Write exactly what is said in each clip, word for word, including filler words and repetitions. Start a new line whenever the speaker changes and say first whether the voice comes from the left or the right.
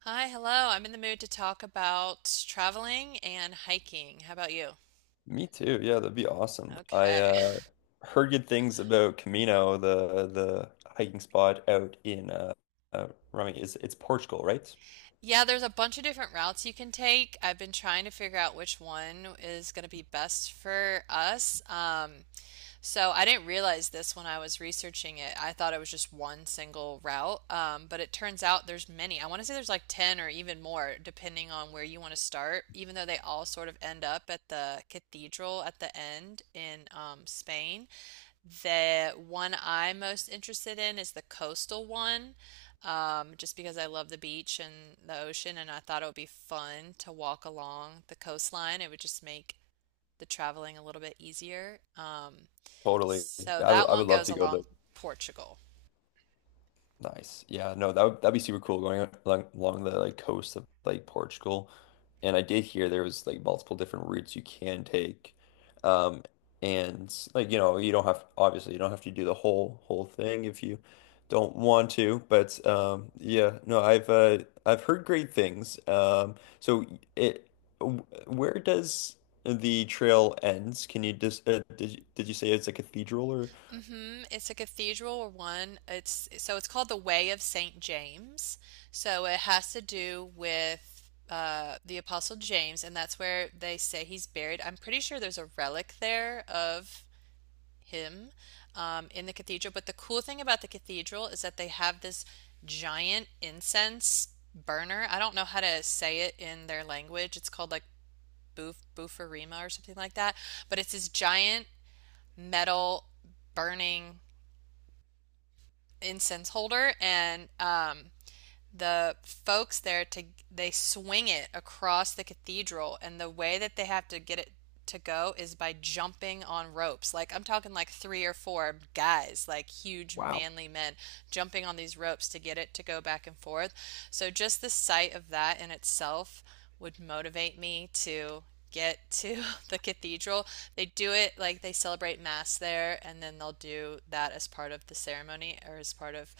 right: Hi, hello. I'm in the mood to talk about traveling and hiking. How about you?
left: Me too. Yeah, that'd be awesome. I
right: Okay.
left: uh, heard good things about Camino, the the hiking spot out in uh, uh Rumi. It's it's Portugal, right?
right: Yeah, there's a bunch of different routes you can take. I've been trying to figure out which one is going to be best for us. Um, so I didn't realize this when I was researching it. I thought it was just one single route, um, but it turns out there's many. I want to say there's like ten or even more, depending on where you want to start, even though they all sort of end up at the cathedral at the end in um, Spain. The one I'm most interested in is the coastal one, um, just because I love the beach and the ocean, and I thought it would be fun to walk along the coastline. It would just make the traveling a little bit easier. Um,
left: Totally.
right: so
left: I would
right: that
left: I
right: one
left: would love
right: goes
left: to go.
right: along Portugal.
left: Nice. Yeah, no, that would that'd be super cool going along, along the like coast of like Portugal. And I did hear there was like multiple different routes you can take. Um and like you know, you don't have obviously you don't have to do the whole whole thing if you don't want to, but um yeah, no, I've uh I've heard great things. Um so it w- where does the trail ends? Can you just uh, did you, did you say it's a cathedral or
right: hmm It's a cathedral one. It's so it's called the Way of Saint James. So it has to do with uh, the Apostle James, and that's where they say he's buried. I'm pretty sure there's a relic there of him um, in the cathedral. But the cool thing about the cathedral is that they have this giant incense burner. I don't know how to say it in their language. It's called like buf bufarima or something like that. But it's this giant metal burning incense holder, and um the folks there to they swing it across the cathedral, and the way that they have to get it to go is by jumping on ropes. Like I'm talking like three or four guys, like huge
left: Wow.
right: manly men jumping on these ropes to get it to go back and forth. So just the sight of that in itself would motivate me to get to the cathedral. They do it like they celebrate mass there, and then they'll do that as part of the ceremony or as part of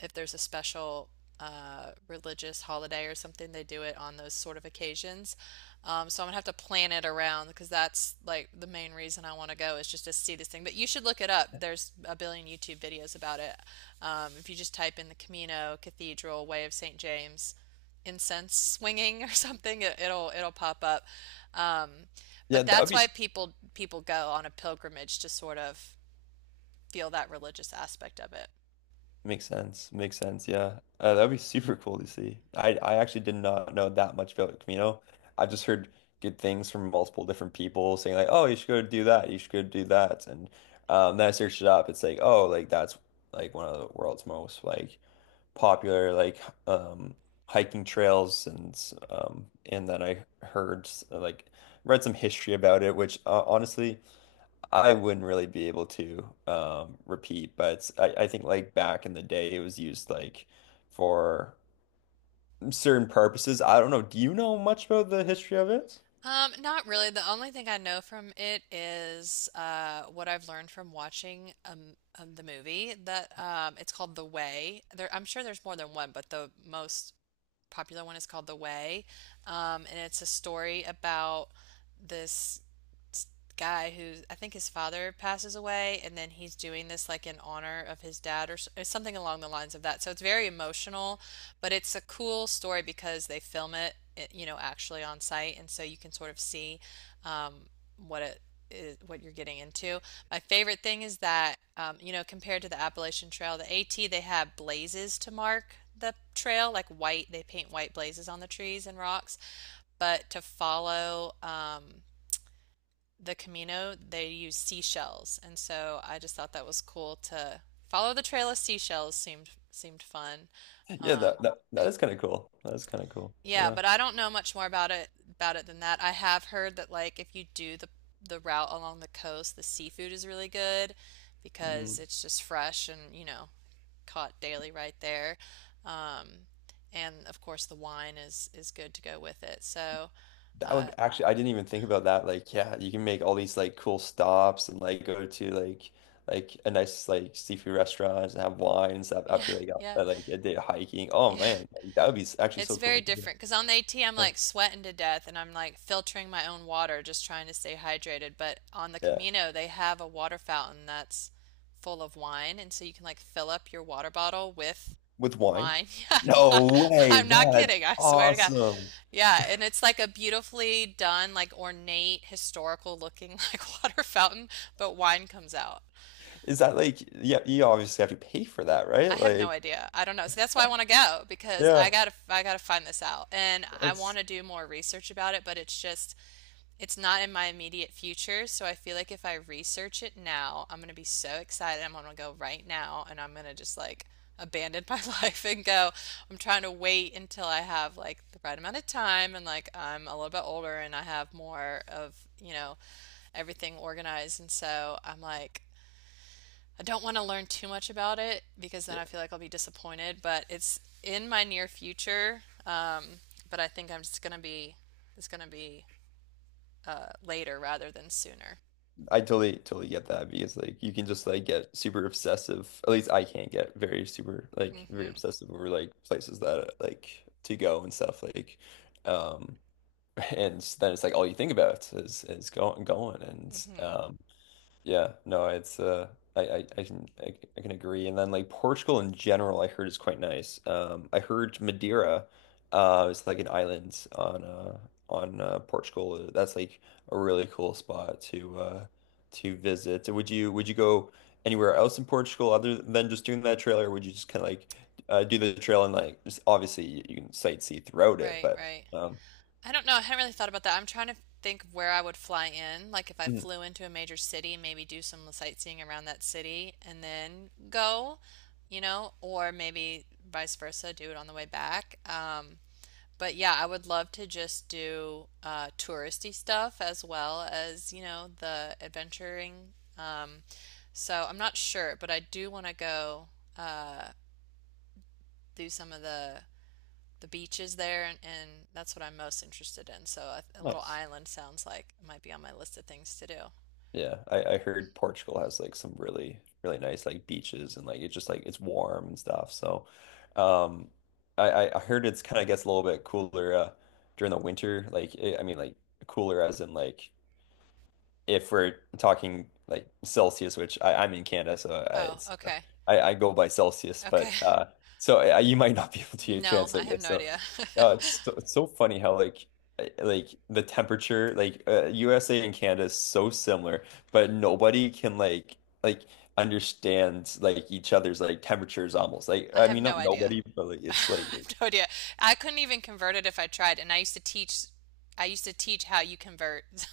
right: if there's a special uh, religious holiday or something. They do it on those sort of occasions. Um, so I'm gonna have to plan it around because that's like the main reason I want to go is just to see this thing. But you should look it up. There's a billion YouTube videos about it. Um, if you just type in the Camino Cathedral Way of Saint James incense swinging or something, it, it'll it'll pop up. Um,
left: Yeah,
right: but
left: that would
right: that's
left: be.
right: why people people go on a pilgrimage to sort of feel that religious aspect of it.
left: Makes sense. Makes sense. Yeah. Uh, that'd be super cool to see. I I actually did not know that much about Camino. I've just heard good things from multiple different people saying like, "Oh, you should go do that. You should go do that." And um, then I searched it up. It's like, "Oh, like that's like one of the world's most like popular like um hiking trails." And um and then I heard s- like read some history about it, which uh, honestly. I wouldn't really be able to um, repeat, but I, I think like back in the day, it was used like for certain purposes. I don't know. Do you know much about the history of it?
right: Um, not really. The only thing I know from it is uh, what I've learned from watching um, um, the movie that um, it's called The Way. There, I'm sure there's more than one, but the most popular one is called The Way, um, and it's a story about this guy who I think his father passes away, and then he's doing this like in honor of his dad or something along the lines of that. So it's very emotional, but it's a cool story because they film it, it- you know, actually on site, and so you can sort of see um, what it is, what you're getting into. My favorite thing is that um, you know, compared to the Appalachian Trail, the A T, they have blazes to mark the trail, like white, they paint white blazes on the trees and rocks. But to follow um, the Camino, they use seashells, and so I just thought that was cool to follow the trail of seashells seemed seemed fun.
left: Yeah,
right: Um,
left: that that, that is kind of cool. That is kind of cool.
right: yeah,
left: Yeah.
right: but I don't know much more about it about it than that. I have heard that like if you do the the route along the coast, the seafood is really good
left: Mm.
right: because it's just fresh and, you know, caught daily right there. Um, and of course the wine is is good to go with it. So,
left: That
right: uh,
left: would actually, I didn't even think about that. Like, yeah, you can make all these like cool stops and like go to like like a nice like seafood restaurant and have wine and stuff
right: yeah,
left: after like
right: yeah,
left: a, like a day of hiking. Oh
right: yeah.
left: man, like, that would be s- actually
right: It's
left: so
right: very
left: cool.
right: different because on the A T, I'm
left: Yeah.
right: like sweating to death and I'm like filtering my own water, just trying to stay hydrated. But on the
left: Yeah.
right: Camino, they have a water fountain that's full of wine, and so you can like fill up your water bottle with
left: With wine?
right: wine. Yeah, yeah.
left: No way.
right: I'm not
left: That's
right: kidding. I swear to God.
left: awesome.
right: Yeah, and it's like a beautifully done, like ornate, historical looking like water fountain, but wine comes out.
left: Is that like, yeah, you obviously have to pay for that,
right: I
left: right?
right: have no
left: Like,
right: idea. I don't know. So that's why I want to go because I
left: yeah,
right: gotta I gotta find this out, and I want
left: that's,
right: to do more research about it, but it's just it's not in my immediate future. So I feel like if I research it now, I'm gonna be so excited. I'm gonna go right now, and I'm gonna just like abandon my life and go. I'm trying to wait until I have like the right amount of time and like I'm a little bit older and I have more of, you know, everything organized. And so I'm like, I don't want to learn too much about it because then
left: yeah,
right: I feel like I'll be disappointed, but it's in my near future. Um, but I think I'm just gonna be it's gonna be uh, later rather than sooner.
left: I totally, totally get that because like you can just like get super obsessive. At least I can get very super, like, very
right: hmm
left: obsessive over like places that like to go and stuff. Like, um, and then it's like all you think about is is going, going. And,
right: hmm
left: um. Yeah, no, it's uh I, I, I can I, I can agree. And then like Portugal in general I heard is quite nice. Um I heard Madeira uh is like an island on uh on uh, Portugal. That's like a really cool spot to uh to visit. Would you would you go anywhere else in Portugal other than just doing that trail or would you just kind of like uh do the trail and like just obviously you, you can sightsee throughout it,
right: Right,
left: but
right: right.
left: um
right: I don't know. I hadn't really thought about that. I'm trying to think of where I would fly in. Like if I
left: mm,
right: flew into a major city, maybe do some sightseeing around that city and then go, you know, or maybe vice versa, do it on the way back. Um, But yeah, I would love to just do uh, touristy stuff as well as, you know, the adventuring. Um, so I'm not sure, but I do want to go uh, do some of the the beaches there, and, and that's what I'm most interested in. So a, a little
left: nice.
right: island sounds like it might be on my list of things to do.
left: Yeah, I, I heard Portugal has like some really really nice like beaches and like it's just like it's warm and stuff. So, um, I I I heard it's kind of gets a little bit cooler uh during the winter. Like it, I mean like cooler as in like if we're talking like Celsius, which I, I'm in Canada, so I,
right: Oh,
left: it's
right: okay.
left: I, I go by Celsius,
right: Okay.
left: but uh, so, I, you might not be able to
right: No, I
left: translate
right: have
left: this.
right: no
left: So
right: idea.
left: uh, it's so, it's so funny how like uh, like the temperature like uh, U S A and Canada is so similar, but nobody can like like understand like each other's like temperatures almost like
right: I
left: I
right: have
left: mean
right: no
left: not
right: idea.
left: nobody, but like
right: I
left: it's like
right: have no idea. I couldn't even convert it if I tried, and I used to teach. I used to teach how you convert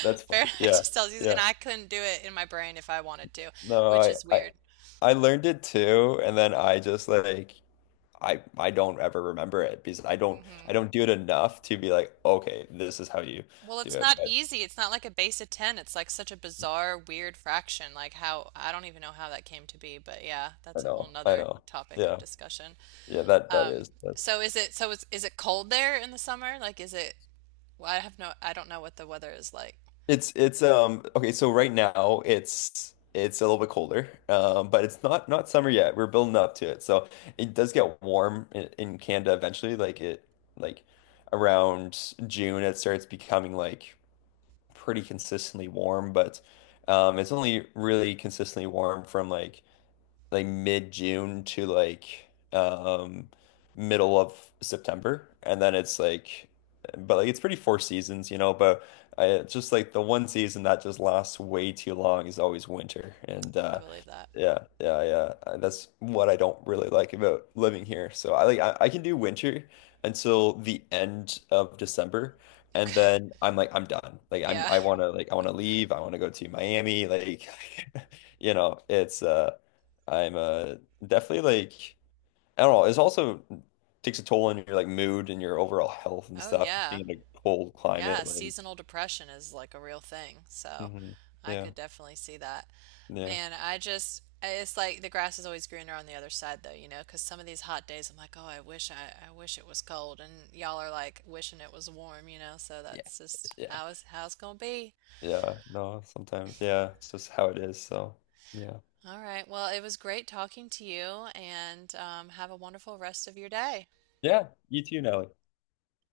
left: that's funny.
right: Fahrenheit
left: Yeah,
right: to Celsius, and
left: yeah.
right: I couldn't do it in my brain if I wanted to,
left: No,
right: which
left: I
right: is
left: I
right: weird.
left: I learned it too, and then I just like. I I don't ever remember it because I don't I
right: hmm
left: don't do it enough to be like, okay, this is how you
right: Well,
left: do
right: it's
left: it.
right: not
left: But
right: easy. It's not like a base of ten. It's like such a bizarre, weird fraction. Like how, I don't even know how that came to be, but yeah,
left: I
right: that's a whole
left: know, I
right: nother
left: know.
right: topic of
left: Yeah.
right: discussion.
left: Yeah. that that
right: Um,
left: is that's
right: so is it, so is, is it cold there in the summer? Like, is it, well, I have no, I don't know what the weather is like.
left: it's it's um Okay, so right now it's it's a little bit colder. Um, but it's not not summer yet. We're building up to it. So it does get warm in, in Canada eventually. Like it like around June it starts becoming like pretty consistently warm, but um it's only really consistently warm from like like mid-June to like um middle of September, and then it's like but like it's pretty four seasons, you know, but I it's just like the one season that just lasts way too long is always winter. And
right: I
left: uh
right: believe that.
left: yeah, yeah, yeah. uh, That's what I don't really like about living here. So I like I, I can do winter until the end of December. And
right: Okay.
left: then I'm like, I'm done. Like I'm,
right: Yeah.
left: I want to like, I want to leave. I want to go to Miami. Like, you know, it's uh, I'm uh definitely like I don't know. It's also takes a toll on your like mood and your overall health and
right: Oh
left: stuff.
right: yeah.
left: Being in a cold
right: Yeah,
left: climate, like.
right: seasonal depression is like a real thing. So
left: Hmm.
right: I
left: Yeah,
right: could definitely see that.
left: yeah.
right: Man, I just it's like the grass is always greener on the other side though, you know, 'cause some of these hot days I'm like, "Oh, I wish I I wish it was cold." And y'all are like wishing it was warm, you know. So
left: Yeah,
right: that's just
left: yeah.
right: how is how it's gonna be.
left: Yeah. No, sometimes yeah, it's just how it is. So yeah,
right: All right. Well, it was great talking to you, and um, have a wonderful rest of your day.
left: yeah. You too, Nelly.